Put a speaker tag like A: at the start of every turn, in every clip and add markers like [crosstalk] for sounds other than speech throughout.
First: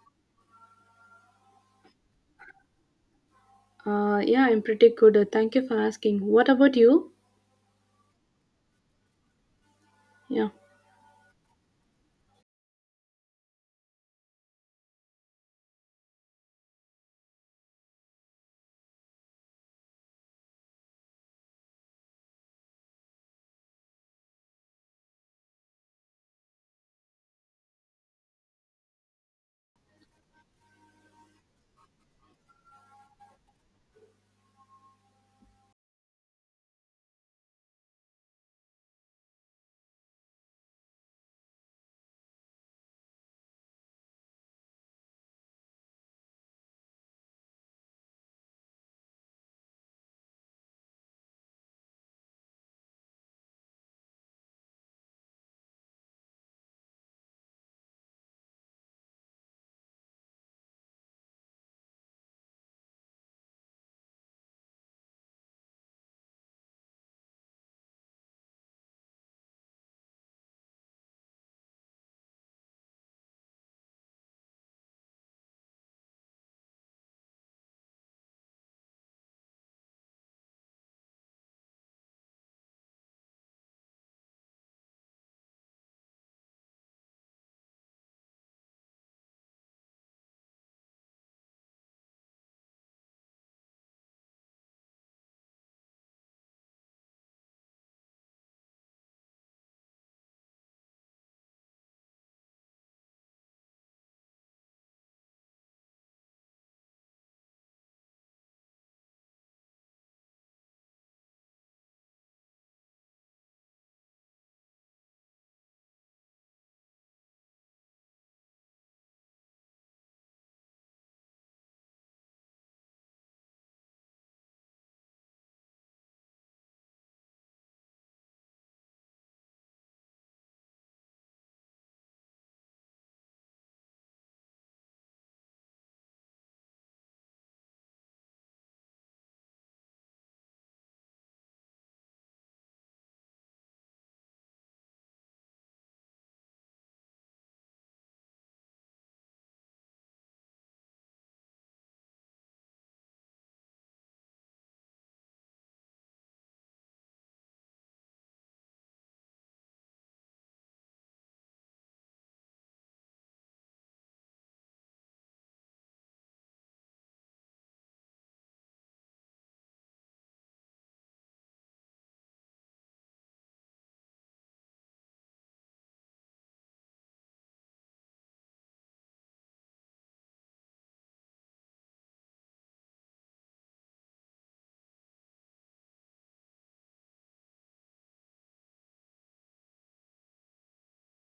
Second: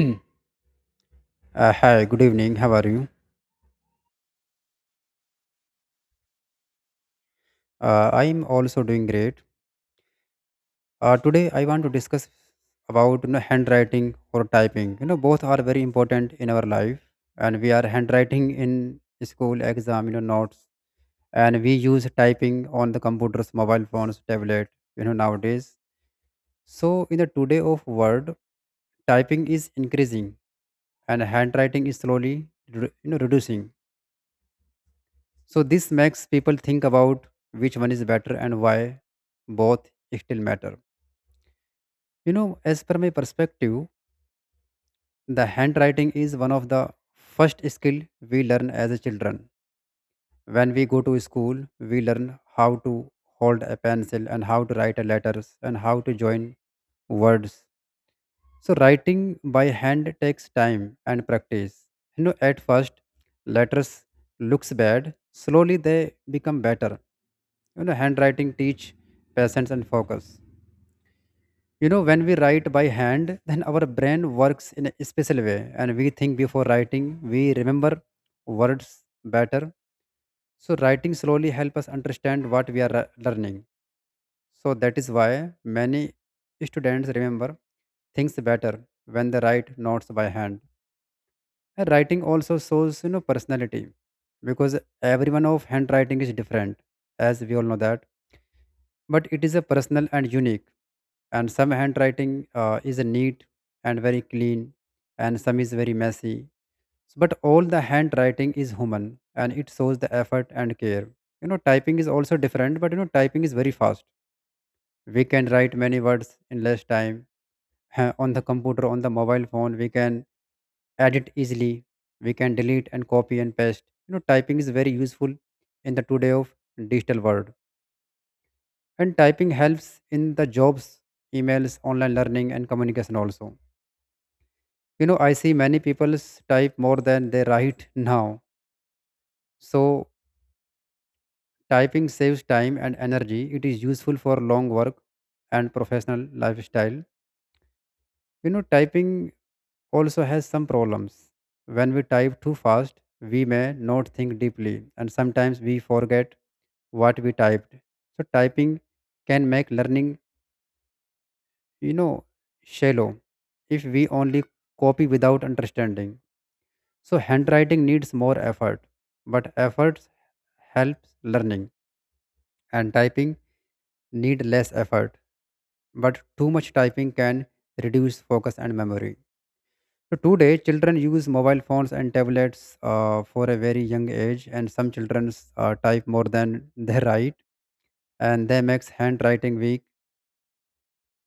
A: Hmm. Hi, good evening. How are you?
B: Yeah, I'm pretty good. Thank you for asking. What about you?
A: I'm also doing great.
B: Yeah.
A: Today, I want to discuss about handwriting or typing. Both are very important in our life, and we are handwriting in school exam, notes, and we use typing on the computers, mobile phones, tablet, nowadays. So, in the today of world, typing is increasing, and handwriting is slowly, reducing. So this makes people think about which one is better and why both still matter. As per my perspective, the handwriting is one of the first skill we learn as a children. When we go to school, we learn how to hold a pencil and how to write a letters and how to join words. So writing by hand takes time and practice. At first letters looks bad. Slowly they become better. Handwriting teach patience and focus. When we write by hand, then our brain works in a special way, and we think before writing. We remember words better. So writing slowly help us understand what we are learning. So that is why many students remember things better when they write notes by hand. And writing also shows personality, because everyone of handwriting is different, as we all know that, but it is a personal and unique, and some handwriting is neat and very clean, and some is very messy, but all the handwriting is human and it shows the effort and care. Typing is also different, but typing is very fast. We can write many words in less time. On the computer, on the mobile phone, we can edit easily. We can delete and copy and paste. Typing is very useful in the today of digital world, and typing helps in the jobs, emails, online learning, and communication also. I see many people type more than they write now. So typing saves time and energy. It is useful for long work and professional lifestyle. Typing also has some problems. When we type too fast, we may not think deeply, and sometimes we forget what we typed. So typing can make learning, you know, shallow if we only copy without understanding. So handwriting needs more effort, but efforts helps learning, and typing need less effort, but too much typing can reduce focus and memory. So today, children use mobile phones and tablets for a very young age, and some children type more than they write, and they makes handwriting weak.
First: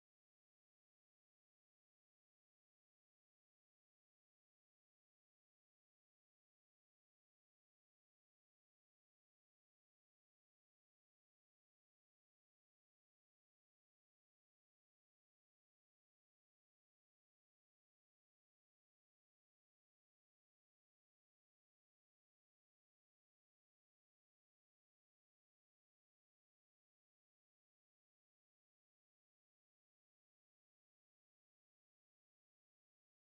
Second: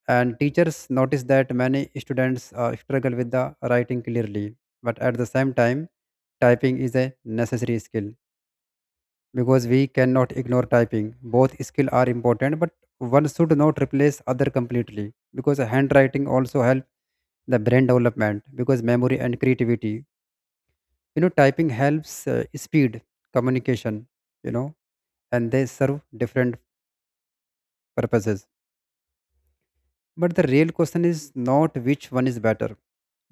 A: And teachers notice that many students struggle with the writing clearly, but at the same time, typing is a necessary skill because we cannot ignore typing. Both skills are important, but one should not replace other completely, because handwriting also help the brain development, because memory and creativity. Typing helps speed communication, you know and they serve different purposes. But the real question is not which one is better.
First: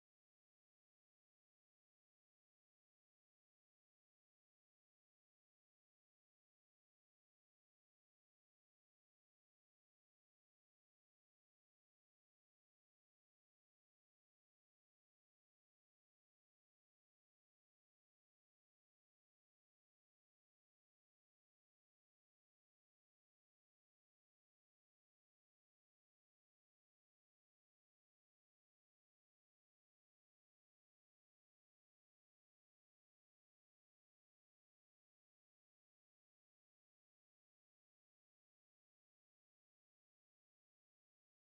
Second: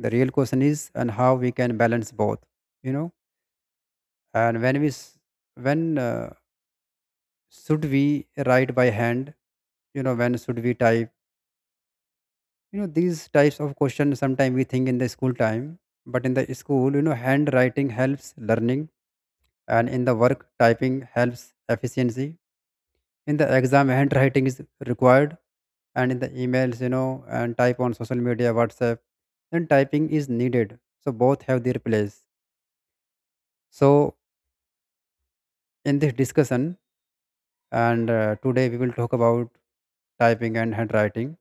A: The real question is and how we can balance both you know and when when uh, should we write by hand? When should we type? These types of questions sometimes we think in the school time. But in the school, handwriting helps learning, and in the work, typing helps efficiency. In the exam, handwriting is required, and in the emails, and type on social media, whatsapp, then typing is needed. So both have their place. So in this discussion, and today we will talk about typing and handwriting.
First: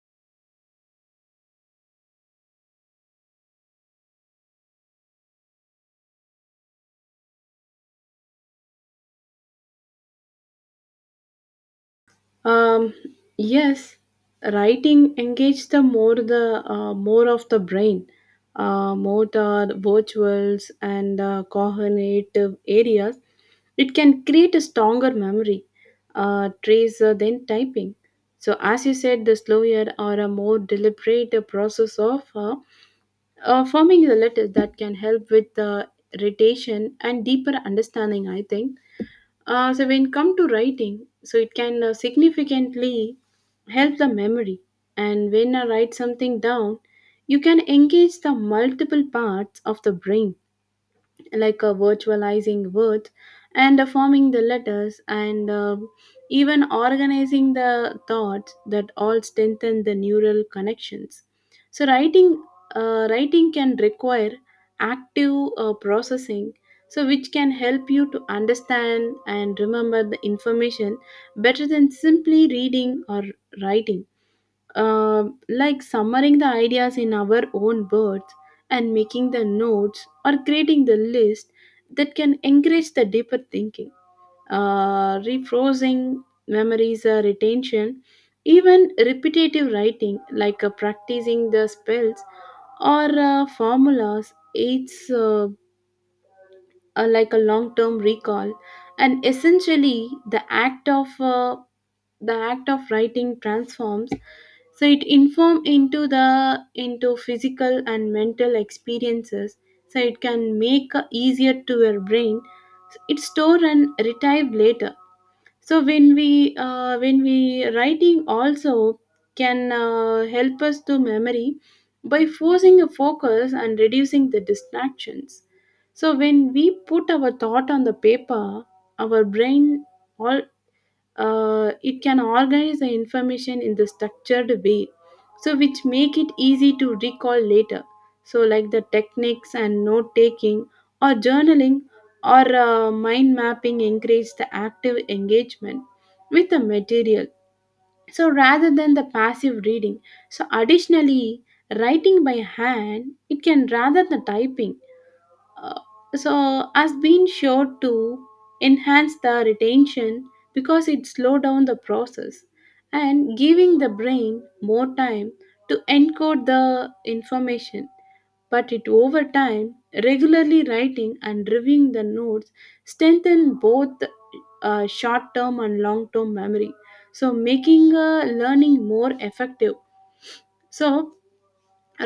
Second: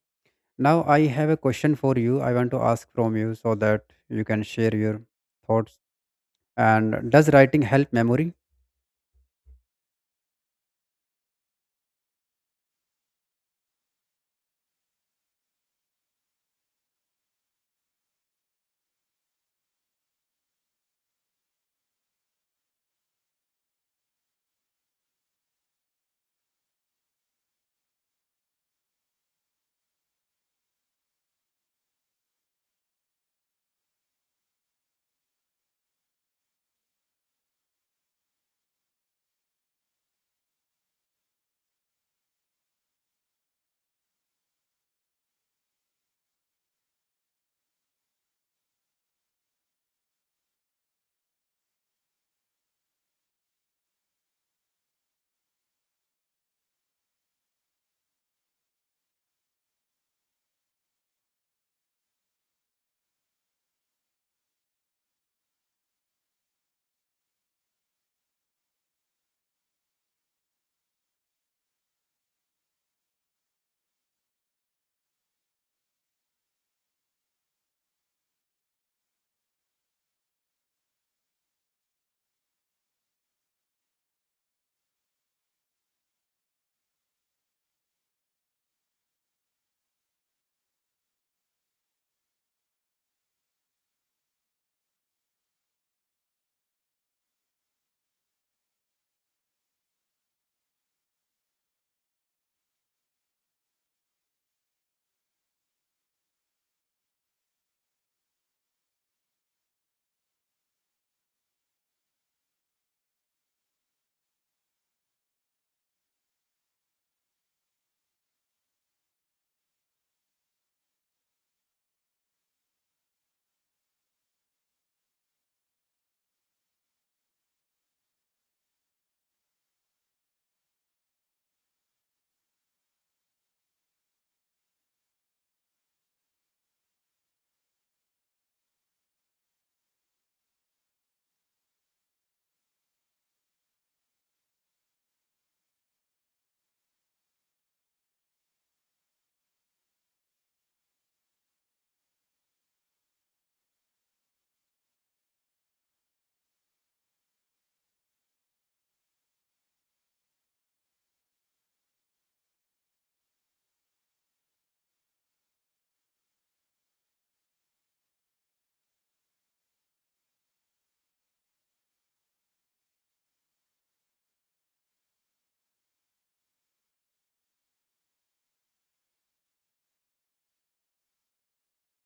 A: Now I have a question for you. I want to ask from you so that you can share your thoughts. And does writing help memory?
B: Um, yes, writing engages the more of the brain, more the virtuals and cognitive areas. It can create a stronger memory, trace than typing. So as you said, the slower or a more deliberate process of forming the letters that can help with the irritation and deeper understanding I think. So when come to writing so it can significantly help the memory, and when I write something down you can engage the multiple parts of the brain like virtualizing words and forming the letters and even organizing the thoughts that all strengthen the neural connections. So writing can require active processing, so which can help you to understand and remember the information better than simply reading or writing. Um, like summarizing the ideas in our own words and making the notes or creating the list, that can encourage the deeper thinking. Rephrasing memories, retention, even repetitive writing like practicing the spells or formulas aids like a long term recall. And essentially the act of writing transforms, so it inform into the into physical and mental experiences, so it can make easier to your brain it store and retrieve later. So when we writing also can help us to memory by forcing a focus and reducing the distractions. So when we put our thought on the paper, our brain all, it can organize the information in the structured way, so which make it easy to recall later. So like the techniques and note taking or journaling or mind mapping encourage the active engagement with the material, so rather than the passive reading. So additionally, writing by hand it can rather the typing, uh, so has been sure to enhance the retention because it slow down the process and giving the brain more time to encode the information. But it over time, regularly writing and reviewing the notes strengthen both short term and long term memory, so making learning more effective. So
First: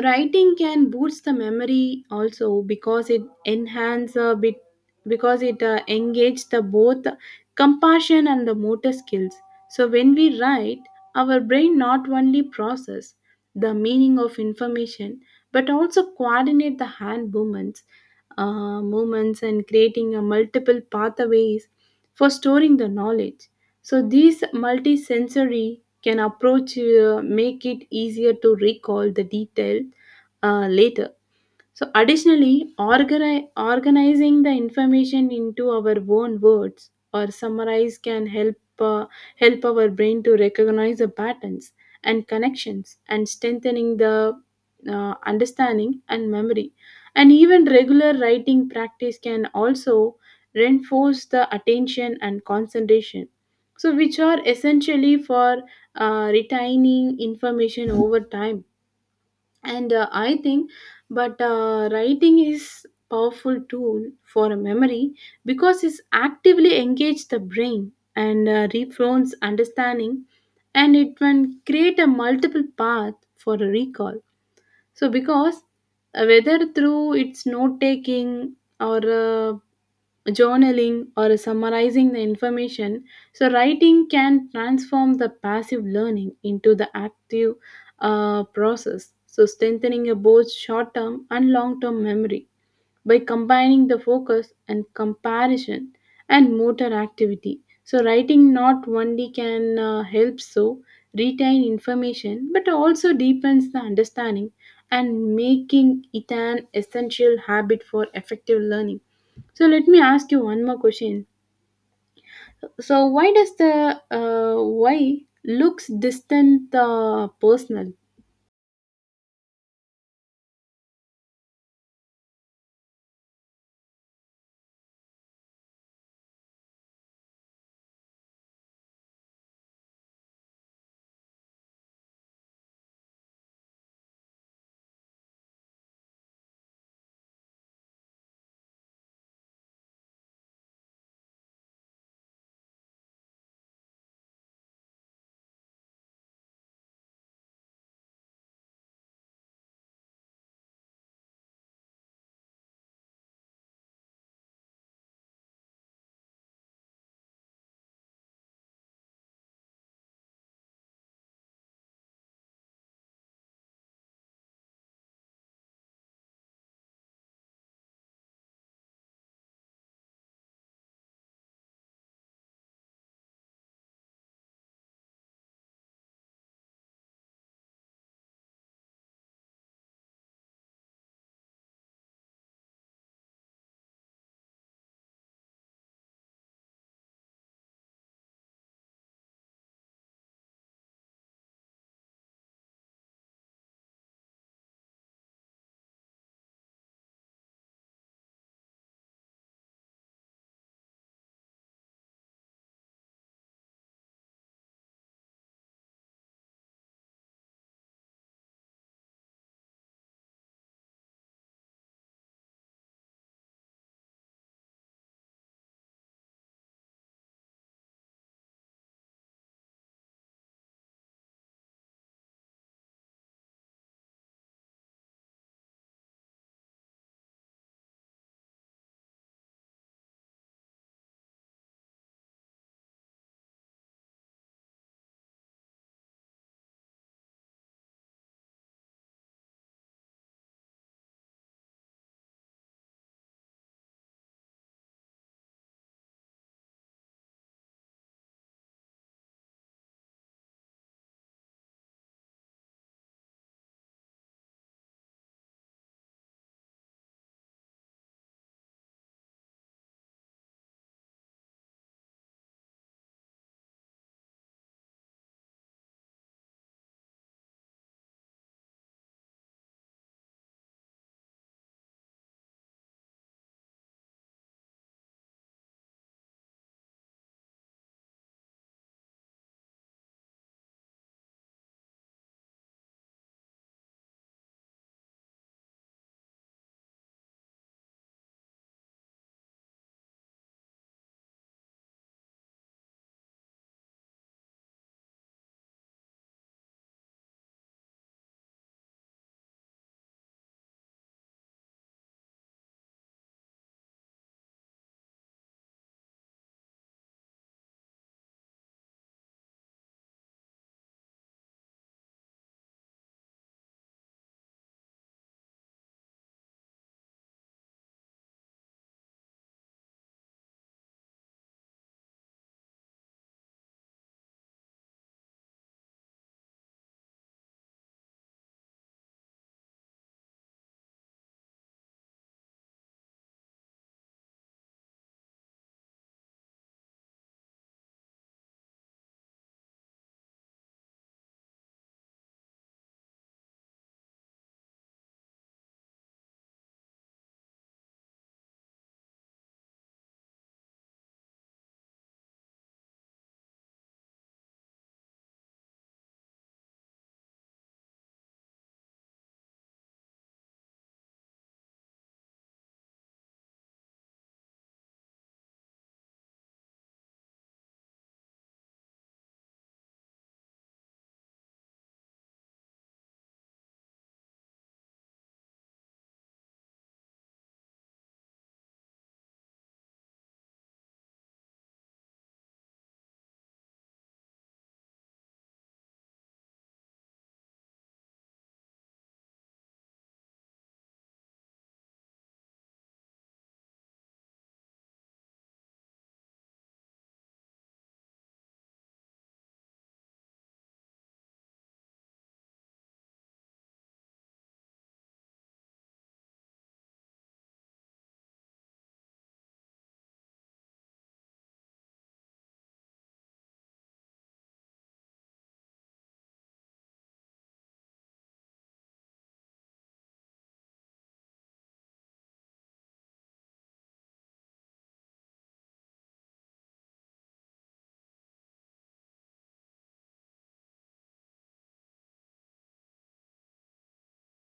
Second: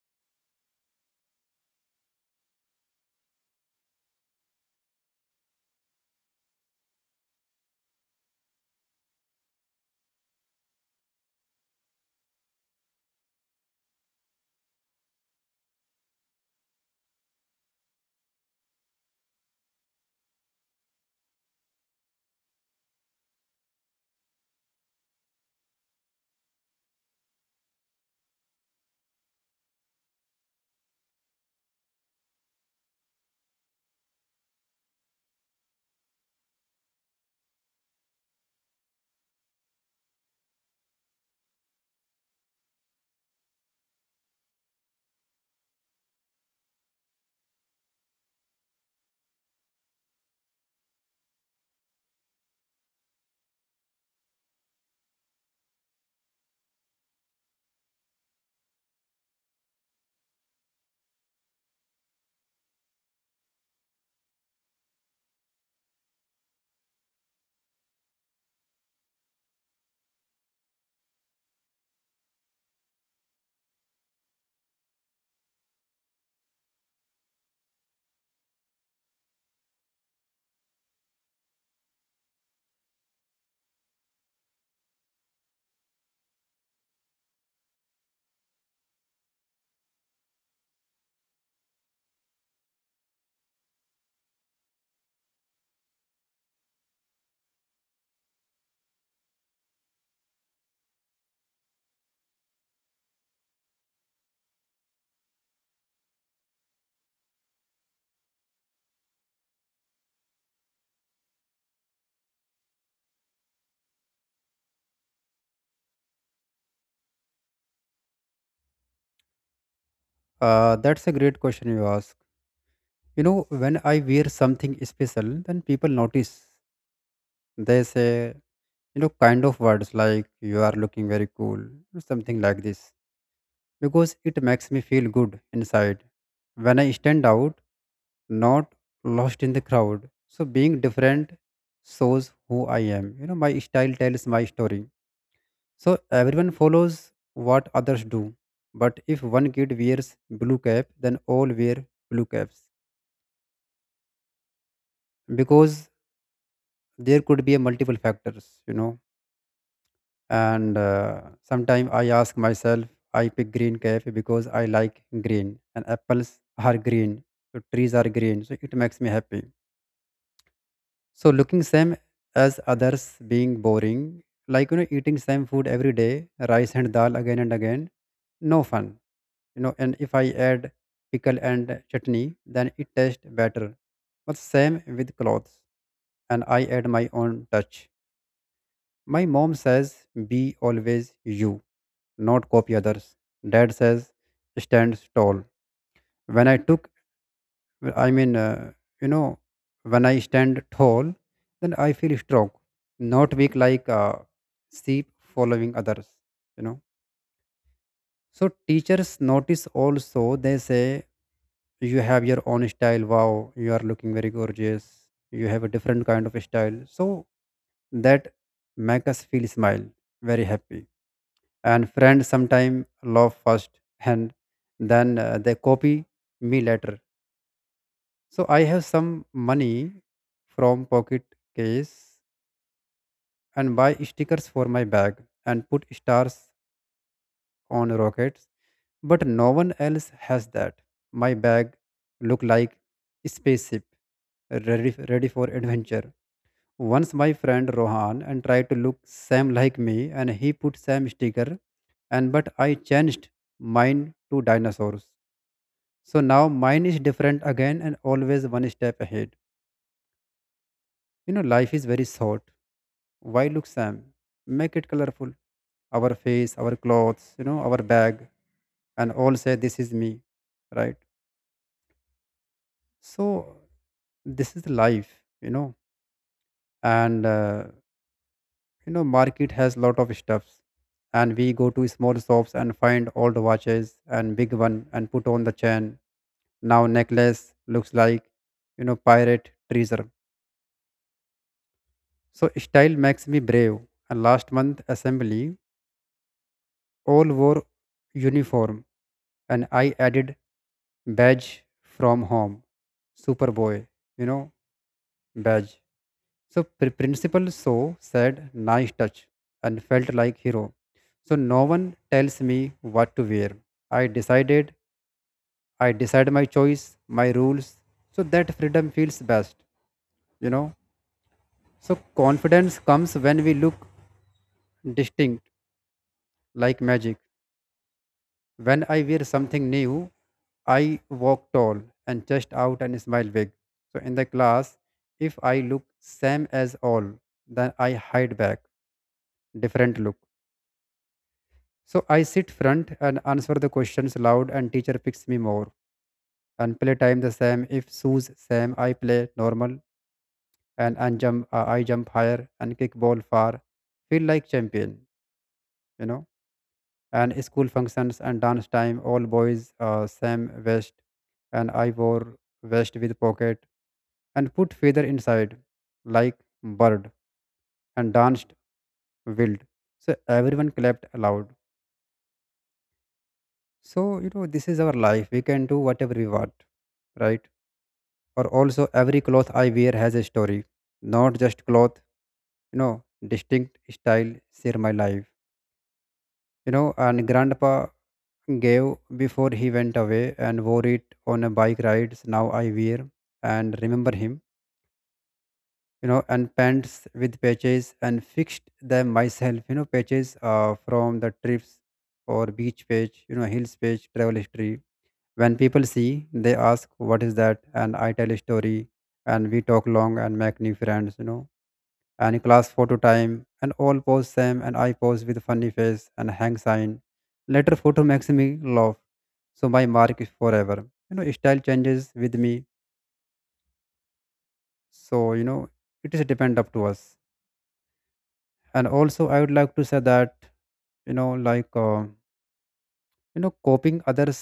B: writing can boost the memory also because it enhance a bit, because it engage the both compassion and the motor skills. So when we write, our brain not only process the meaning of information but also coordinate the hand movements and creating a multiple pathways for storing the knowledge. So these multisensory can approach make it easier to recall the detail later. So, additionally, organizing the information into our own words or summarize can help our brain to recognize the patterns and connections and strengthening the understanding and memory. And even regular writing practice can also reinforce the attention and concentration. So, which are essentially for retaining information over time. And I think, but writing is powerful tool for a memory because it actively engage the brain and reframes understanding, and it can create a multiple path for a recall. So, because whether through its note taking or journaling or summarizing the information, so writing can transform the passive learning into the active process, so strengthening your both short term and long term memory by combining the focus and comparison and motor activity. So, writing not only can help so retain information but also deepens the understanding and making it an essential habit for effective learning. So, let me ask you one more question. So, why does the why looks distant personal?
A: That's a great question you ask. You know when I wear something special, then people notice. They say, kind of words like you are looking very cool, or something like this, because it makes me feel good inside, when I stand out, not lost in the crowd. So being different shows who I am. My style tells my story. So everyone follows what others do, but if one kid wears blue cap, then all wear blue caps, because there could be a multiple factors. And sometimes I ask myself, I pick green cafe because I like green and apples are green, so trees are green, so it makes me happy. So looking same as others being boring, like eating same food every day, rice and dal again and again, no fun. And if I add pickle and chutney, then it tastes better. But same with clothes, and I add my own touch. My mom says, be always you, not copy others. Dad says, stand tall. When I took, I mean, you know, when I stand tall, then I feel strong, not weak like a sheep following others, you know. So teachers notice also, they say, you have your own style. Wow, you are looking very gorgeous. You have a different kind of style. So that make us feel smile, very happy, and friends sometime laugh first and then they copy me later. So I have some money from pocket case, and buy stickers for my bag, and put stars on rockets, but no one else has that. My bag look like a spaceship, ready for adventure. Once my friend Rohan and tried to look same like me, and he put same sticker, and but I changed mine to dinosaurs. So now mine is different again, and always one step ahead. Life is very short. Why look Sam? Make it colorful. Our face, our clothes, our bag, and all say this is me, right? So this is life. And market has lot of stuffs, and we go to small shops and find old watches and big one, and put on the chain. Now necklace looks like pirate treasure. So style makes me brave. And last month assembly, all wore uniform, and I added badge from home, Superboy, you know, badge. So principal so said nice touch and felt like hero. So no one tells me what to wear. I decided. I decide my choice, my rules. So that freedom feels best, you know. So confidence comes when we look distinct, like magic. When I wear something new, I walk tall and chest out and smile big. So in the class, if I look same as all, then I hide back, different look. So I sit front and answer the questions loud, and teacher picks me more. And play time the same. If shoes same, I play normal, and jump I jump higher and kick ball far. Feel like champion, you know. And school functions and dance time, all boys same vest, and I wore vest with pocket and put feather inside like bird and danced wild. So everyone clapped aloud. So this is our life, we can do whatever we want, right? Or also every cloth I wear has a story, not just cloth. You know distinct style share my life. And grandpa gave before he went away, and wore it on a bike rides, now I wear and remember him. And pants with patches, and fixed them myself. Patches from the trips, or beach page, hills page, travel history. When people see, they ask what is that, and I tell a story, and we talk long and make new friends. And class photo time, and all pose same, and I pose with funny face and hang sign. Later photo makes me laugh. So my mark is forever. Style changes with me. So, it is depend up to us. And also I would like to say that, like copying others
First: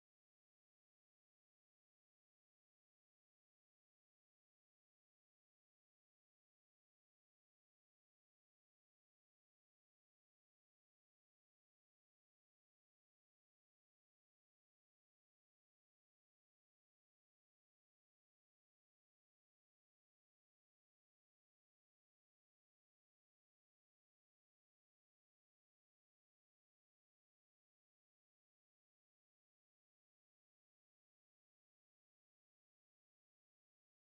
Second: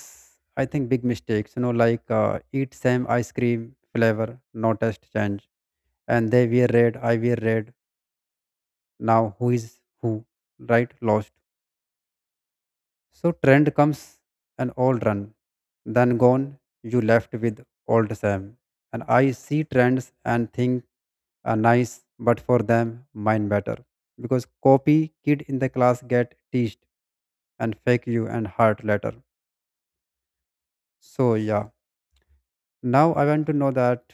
A: I think big mistakes, like eat same ice cream flavor, no taste change. And they wear red, I wear red. Now who is who? Right? Lost. So trend comes and all run. Then gone, you left with old Sam. And I see trends and think are nice, but for them, mine better. Because copy kid in the class get teased and fake you and hurt later. So yeah. Now I want to know that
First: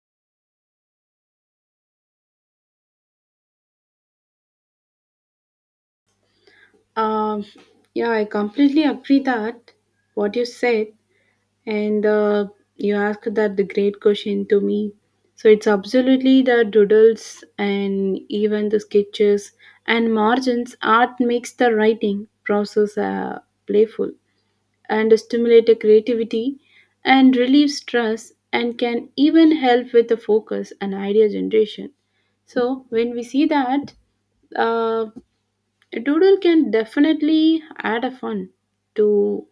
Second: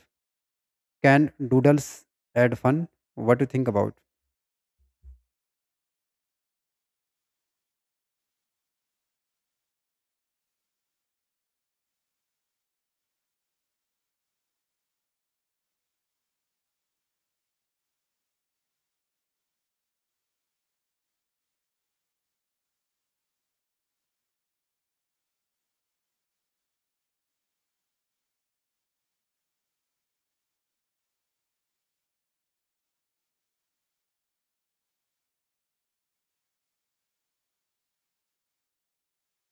A: can doodles add fun? What do you think about?
B: Um, yeah, I completely agree that what you said, and you asked that the great question to me. So it's absolutely the doodles and even the sketches and margins art makes the writing process playful and stimulate the creativity and relieve stress and can even help with the focus and idea generation. So when we see that, uh, a doodle can definitely add a fun to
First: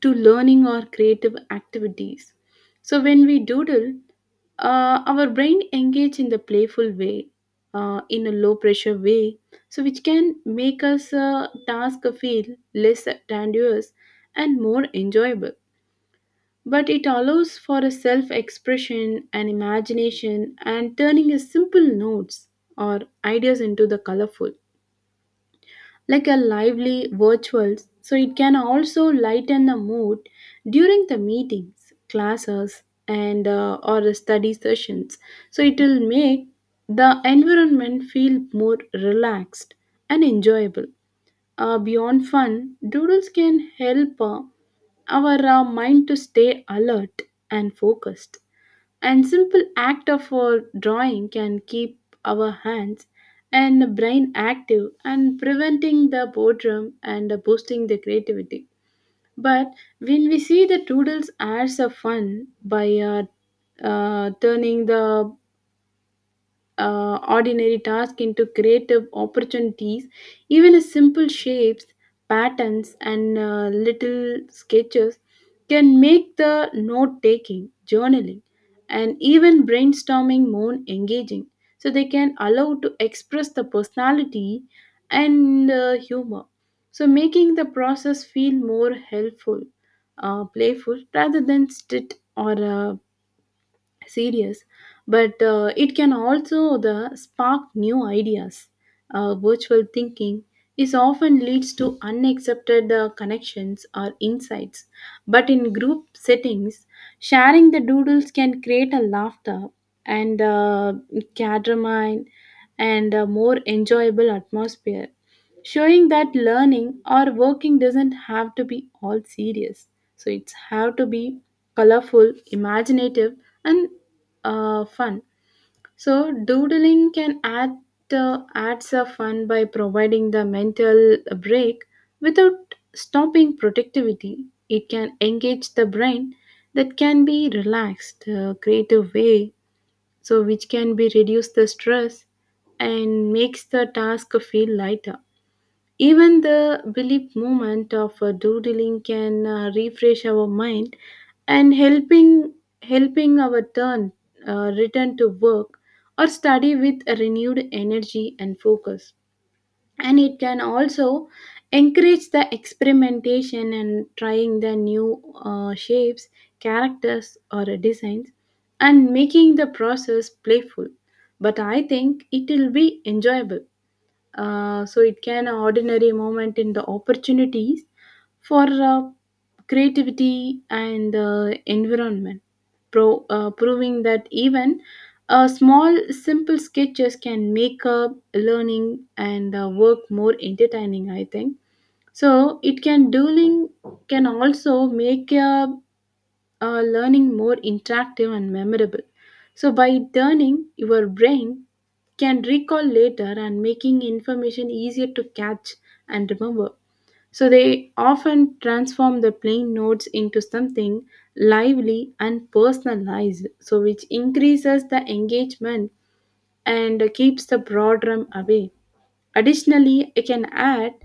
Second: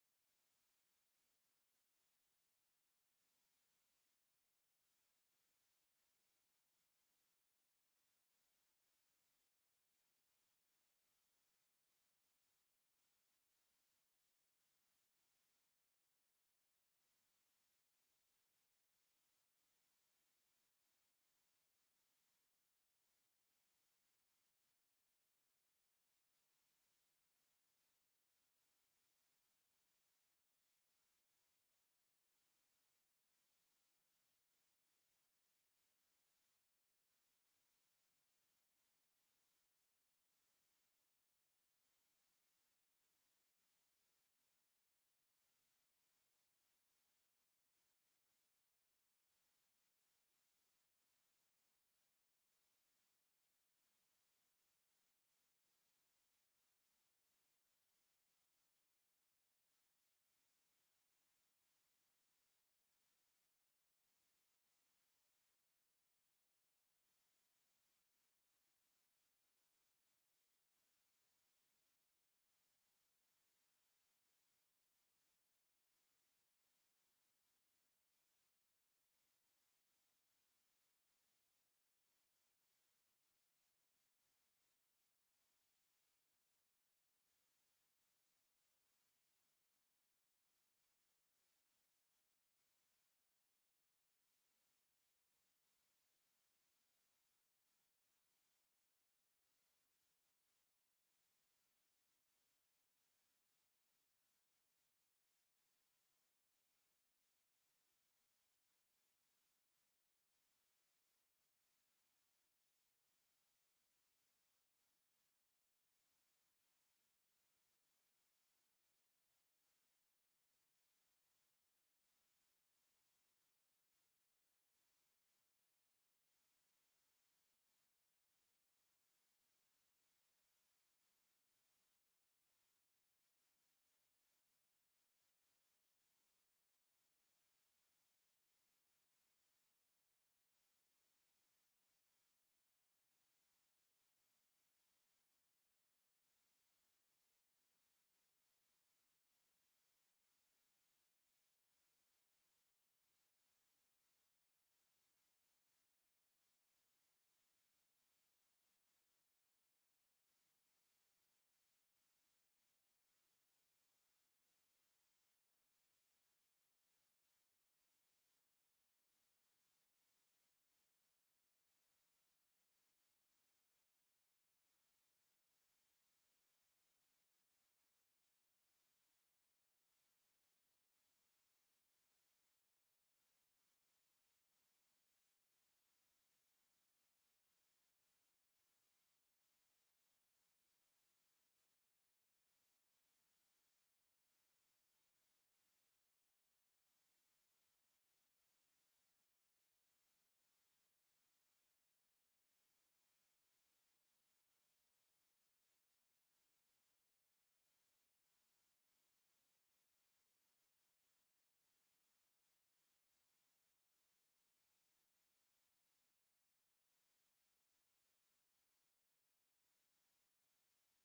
B: to learning or creative activities. So when we doodle, our brain engage in the playful way, in a low pressure way, so which can make us task feel less tedious and more enjoyable. But it allows for a self expression and imagination and turning a simple notes or ideas into the colorful like a lively virtual. So it can also lighten the mood during the meetings classes and or the study sessions, so it will make the environment feel more relaxed and enjoyable. Beyond fun, doodles can help our mind to stay alert and focused, and simple act of drawing can keep our hands and brain active and preventing the boredom and boosting the creativity. But when we see the doodles as a fun by turning the ordinary tasks into creative opportunities. Even a simple shapes, patterns, and little sketches can make the note taking, journaling, and even brainstorming more engaging. So they can allow to express the personality and humor. So making the process feel more helpful, playful rather than strict or serious. But it can also the spark new ideas. Virtual thinking is often leads to unaccepted connections or insights. But in group settings, sharing the doodles can create a laughter and cadramine and a more enjoyable atmosphere, showing that learning or working doesn't have to be all serious. So it's have to be colorful, imaginative, and fun. So doodling can add adds a fun by providing the mental break without stopping productivity. It can engage the brain that can be relaxed, creative way, so which can be reduce the stress and makes the task feel lighter. Even the brief moment of doodling can refresh our mind and helping our turn return to work or study with a renewed energy and focus. And it can also encourage the experimentation and trying the new shapes, characters, or designs, and making the process playful. But I think it will be enjoyable, so it can an ordinary moment in the opportunities for creativity and environment, proving that even small, simple sketches can make up learning and work more entertaining. I think so. It can dueling can also make learning more interactive and memorable. So by turning your brain can recall later and making information easier to catch and remember. So they often transform the plain notes into something lively and personalized, so which increases the engagement and keeps the boredom away. Additionally, I can add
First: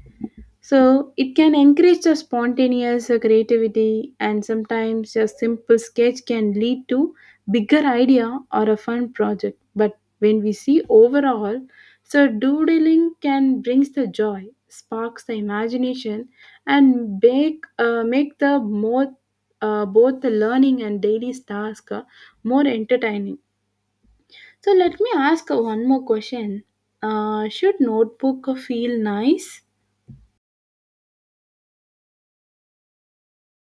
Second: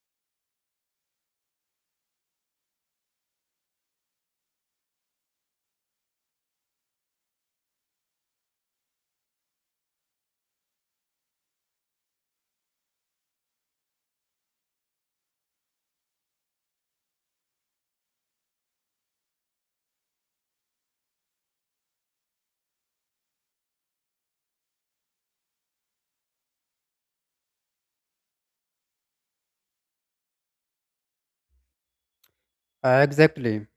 B: so it can encourage the spontaneous creativity, and sometimes a simple sketch can lead to bigger idea or a fun project. But when we see overall, so doodling can brings the joy, sparks the imagination, and make the more both the learning and daily task more entertaining. So let me ask one more question. Should notebook feel nice?
A: Exactly.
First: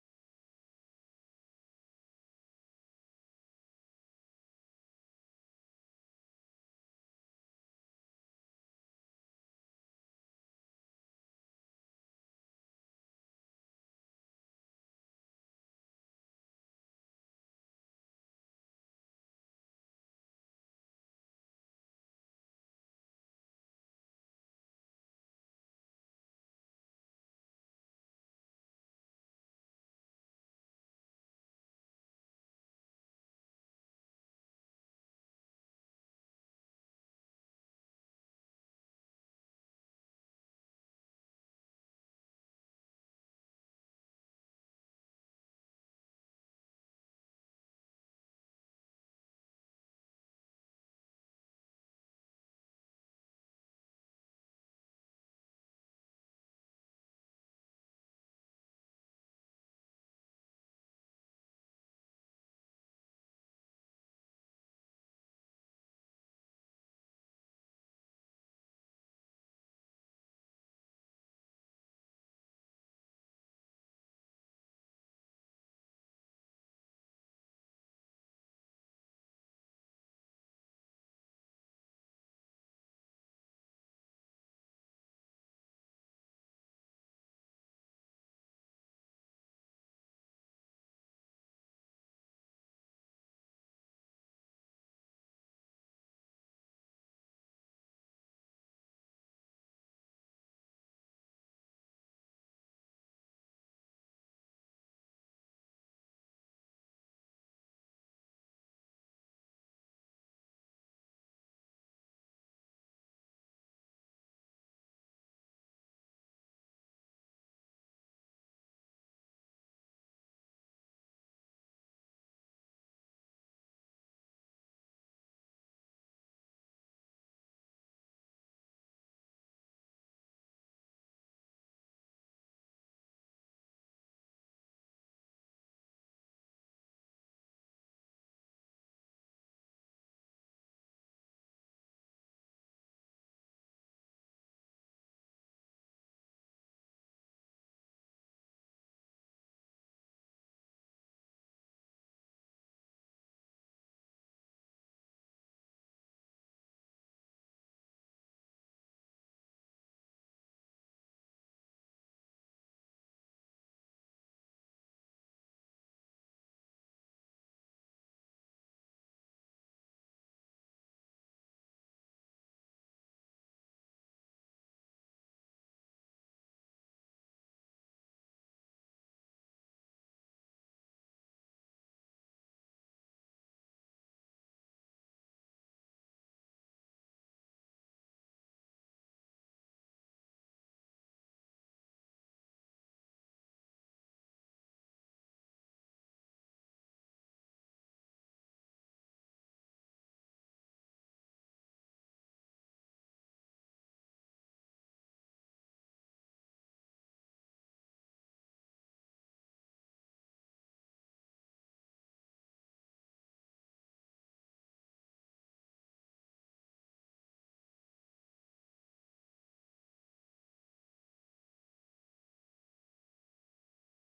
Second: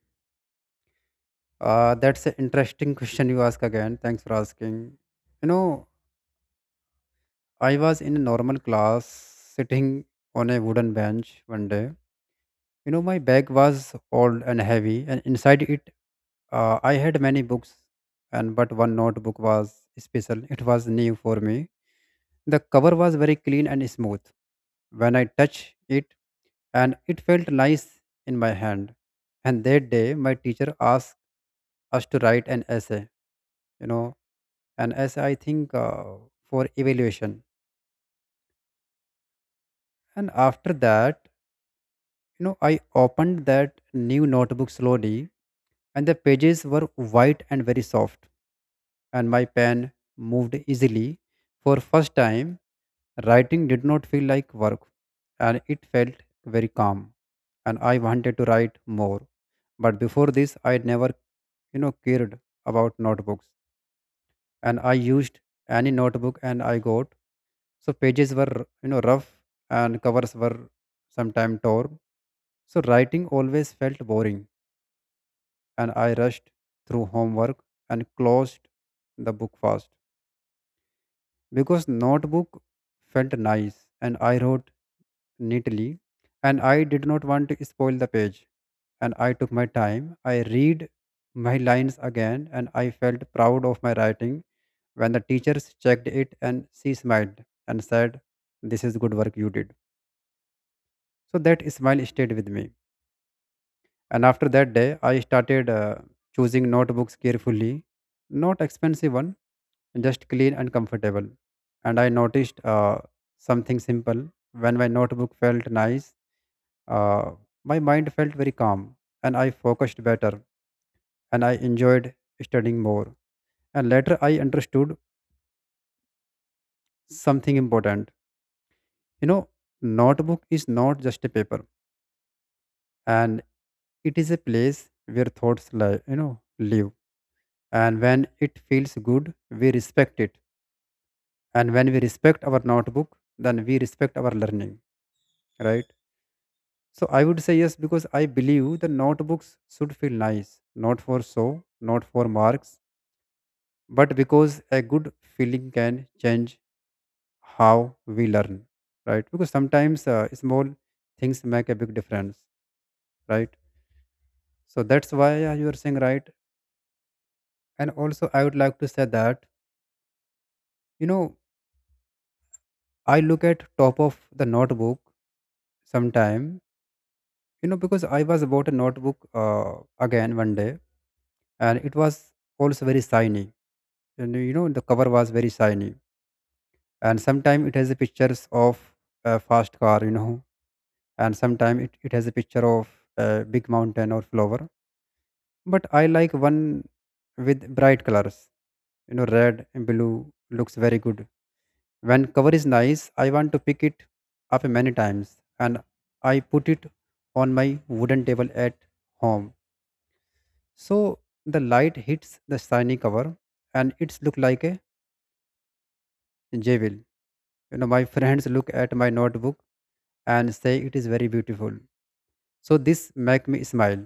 A: That's an interesting question you ask again. Thanks for asking. You know, I was in a normal class sitting on a wooden bench one day. My bag was old and heavy, and inside it, I had many books, and but one notebook was special. It was new for me. The cover was very clean and smooth when I touched it, and it felt nice in my hand. And that day, my teacher asked us to write an essay, you know, an essay, I think, uh, for evaluation. And after that, I opened that new notebook slowly, and the pages were white and very soft, and my pen moved easily. For first time, writing did not feel like work, and it felt very calm. And I wanted to write more, but before this, I never, cared about notebooks, and I used any notebook and I got, so pages were, rough, and covers were sometimes torn, so writing always felt boring and I rushed through homework and closed the book fast because notebook felt nice and I wrote neatly and I did not want to spoil the page and I took my time. I read my lines again and I felt proud of my writing when the teachers checked it and she smiled and said, "This is good work you did." So that smile stayed with me. And after that day, I started choosing notebooks carefully, not expensive one, just clean and comfortable. And I noticed something simple. When my notebook felt nice, uh, my mind felt very calm and I focused better and I enjoyed studying more. And later I understood something important. You know, notebook is not just a paper, and it is a place where thoughts live, live. And when it feels good we respect it, and when we respect our notebook then we respect our learning, right? So I would say yes because I believe the notebooks should feel nice, not for show, not for marks, but because a good feeling can change how we learn, right? Because sometimes small things make a big difference, right? So that's why you are saying right. And also I would like to say that, you know I look at top of the notebook sometime, because I was bought a notebook again one day, and it was also very shiny, and you know the cover was very shiny, and sometime it has a pictures of a fast car, you know, and sometime it has a picture of a big mountain or flower. But I like one with bright colors, you know, red and blue looks very good. When cover is nice, I want to pick it up many times, and I put it on my wooden table at home. So the light hits the shiny cover and it's look like a jewel. You know, my [laughs] friends look at my notebook and say it is very beautiful. So this make me smile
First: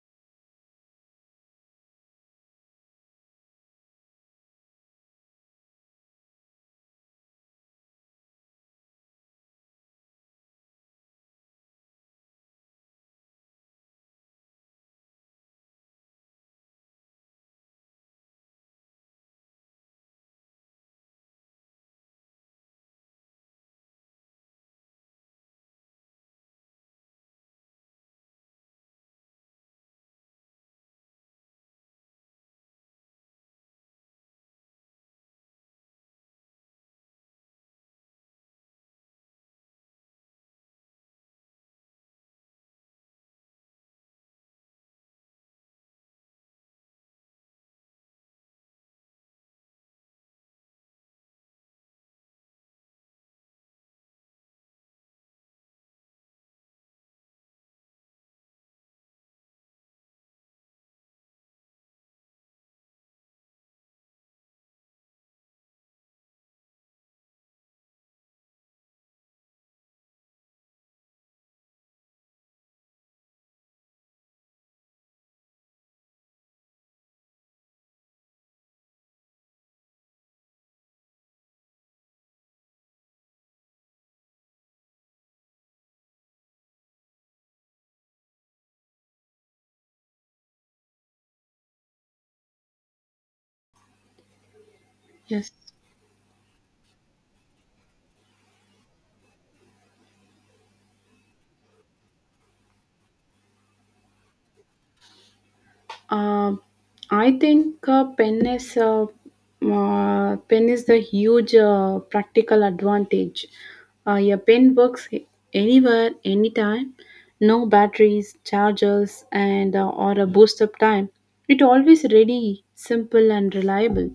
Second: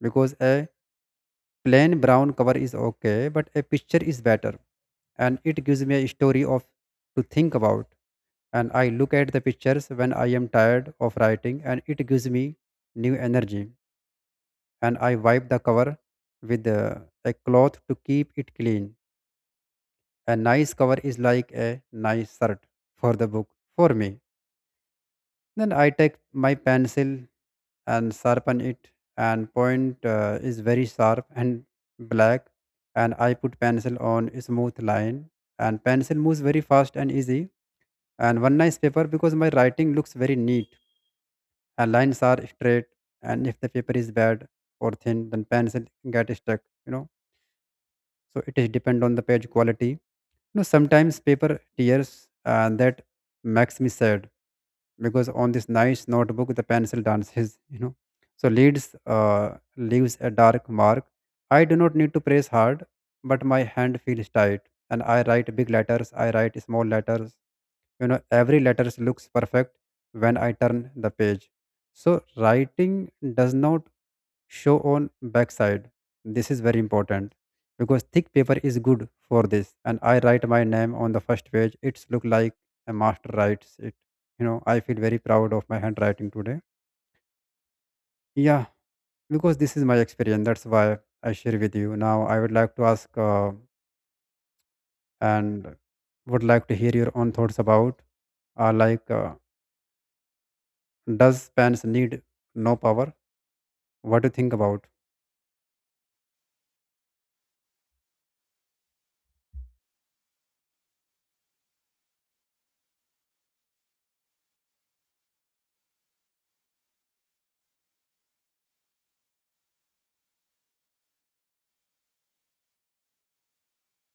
A: because a plain brown cover is okay, but a picture is better and it gives me a story of to think about. And I look at the pictures when I am tired of writing and it gives me new energy. And I wipe the cover with a cloth to keep it clean. A nice cover is like a nice shirt for the book for me. Then I take my pencil and sharpen it, and point is very sharp and black, and I put pencil on a smooth line and pencil moves very fast and easy, and one nice paper because my writing looks very neat and lines are straight. And if the paper is bad or thin then pencil get stuck, you know. So it is depend on the page quality, you know, sometimes paper tears and that makes me sad because on this nice notebook the pencil dances, you know. So leads leaves a dark mark. I do not need to press hard but my hand feels tight, and I write big letters, I write small letters, you know, every letter looks perfect when I turn the page, so writing does not show on backside. This is very important because thick paper is good for this. And I write my name on the first page, it's look like a master writes it, you know. I feel very proud of my handwriting today, yeah, because this is my experience, that's why I share with you. Now I would like to ask
B: Yes.
A: and would like to hear your own thoughts about, uh, like uh, does pants need no power? What do you think about?
B: Um, I think pen is the huge practical advantage. Your pen works anywhere, anytime. No batteries, chargers, and or a boost up time. It always ready, simple, and reliable.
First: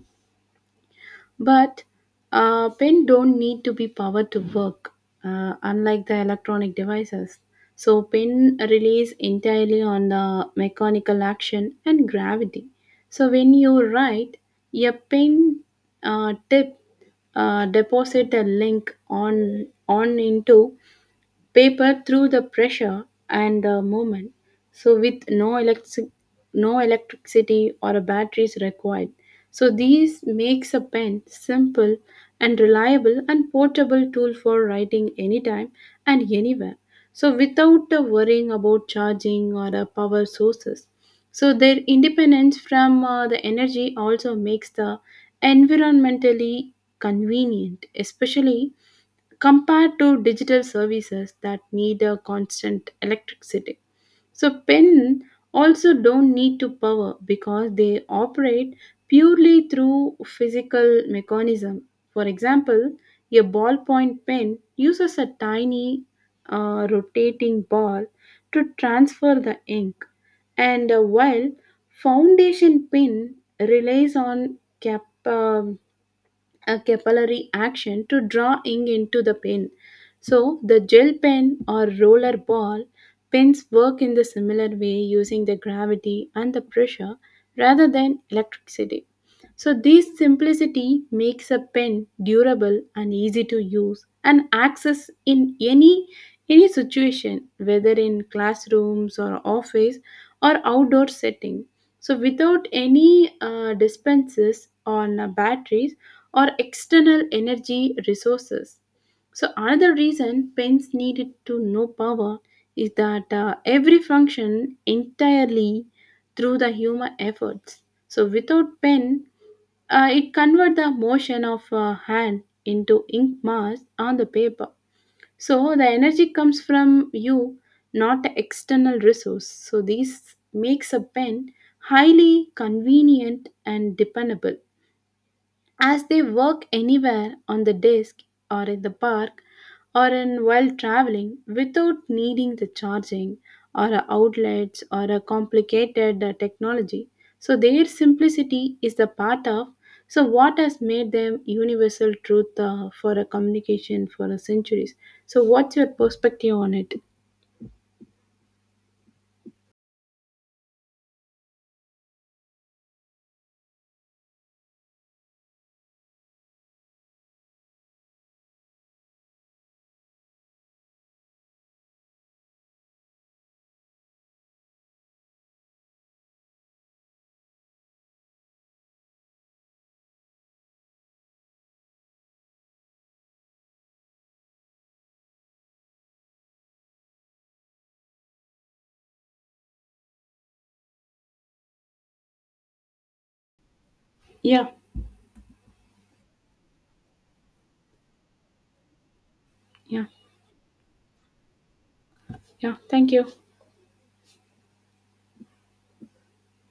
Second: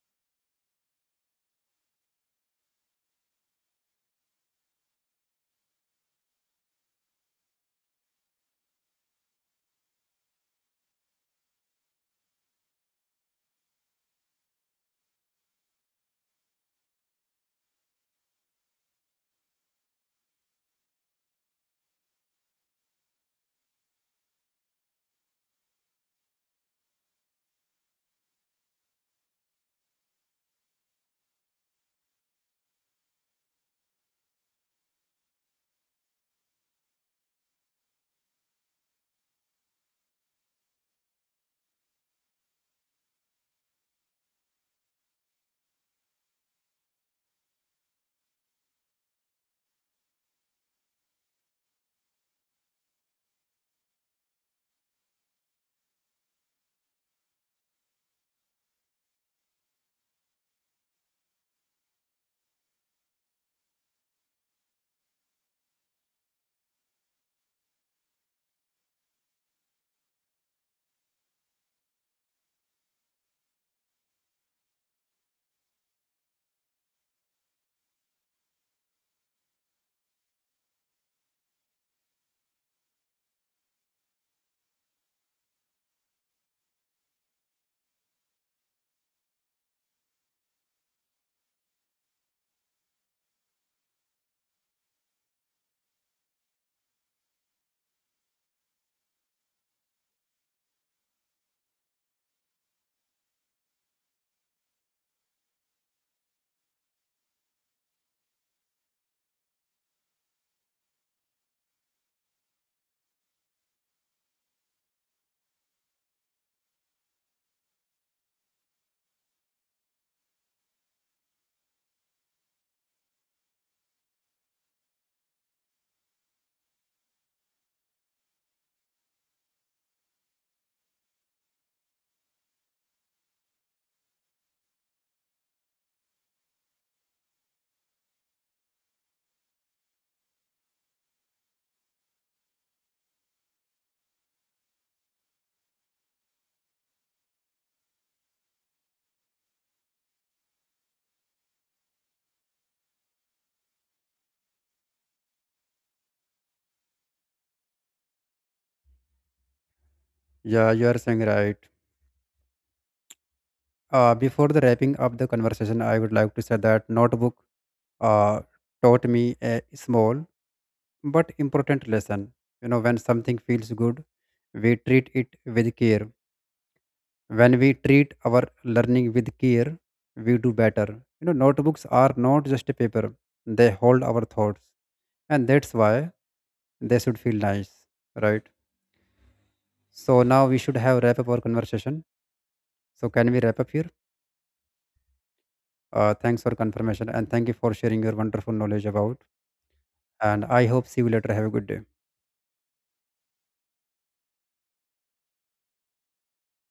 B: But pen don't need to be powered to work, unlike the electronic devices. So pen relies entirely on the mechanical action and gravity. So when you write, a pen tip deposit a link on into paper through the pressure and the movement. So with no electric, no electricity or a batteries required. So these makes a pen simple and reliable and portable tool for writing anytime and anywhere. So without worrying about charging or power sources. So their independence from the energy also makes the environmentally convenient, especially compared to digital services that need a constant electricity. So pen also don't need to power because they operate purely through physical mechanism. For example, a ballpoint pen uses a tiny rotating ball to transfer the ink, and while foundation pen relies on a capillary action to draw ink into the pen. So, the gel pen or roller ball pens work in the similar way using the gravity and the pressure rather than electricity. So, this simplicity makes a pen durable and easy to use and access in any situation, whether in classrooms or office or outdoor setting, so without any dispenses on batteries or external energy resources. So, another reason pens needed to know power is that every function entirely through the human efforts. So, without pen, it convert the motion of a hand into ink mass on the paper. So the energy comes from you, not the external resource. So this makes a pen highly convenient and dependable. As they work anywhere on the desk or in the park or in while traveling without needing the charging or a outlets or a complicated technology. So their simplicity is the part of so what has made them universal truth for a communication for a centuries. So what's your perspective on it?
A: Yeah, you are saying right. Before the wrapping up the conversation, I would like to say that notebook uh, taught me a small but important lesson. You know, when something feels good, we treat it with care. When we treat our learning with care, we do better. You know, notebooks are not just a paper; they hold our thoughts, and that's why they should feel nice, right? So now we should have wrap up our conversation. So can we wrap up here?
B: Yeah,
A: Thanks for confirmation and thank you for sharing your wonderful knowledge about.
B: yeah,
A: And I hope see you later. Have a good day.
B: yeah. Thank you.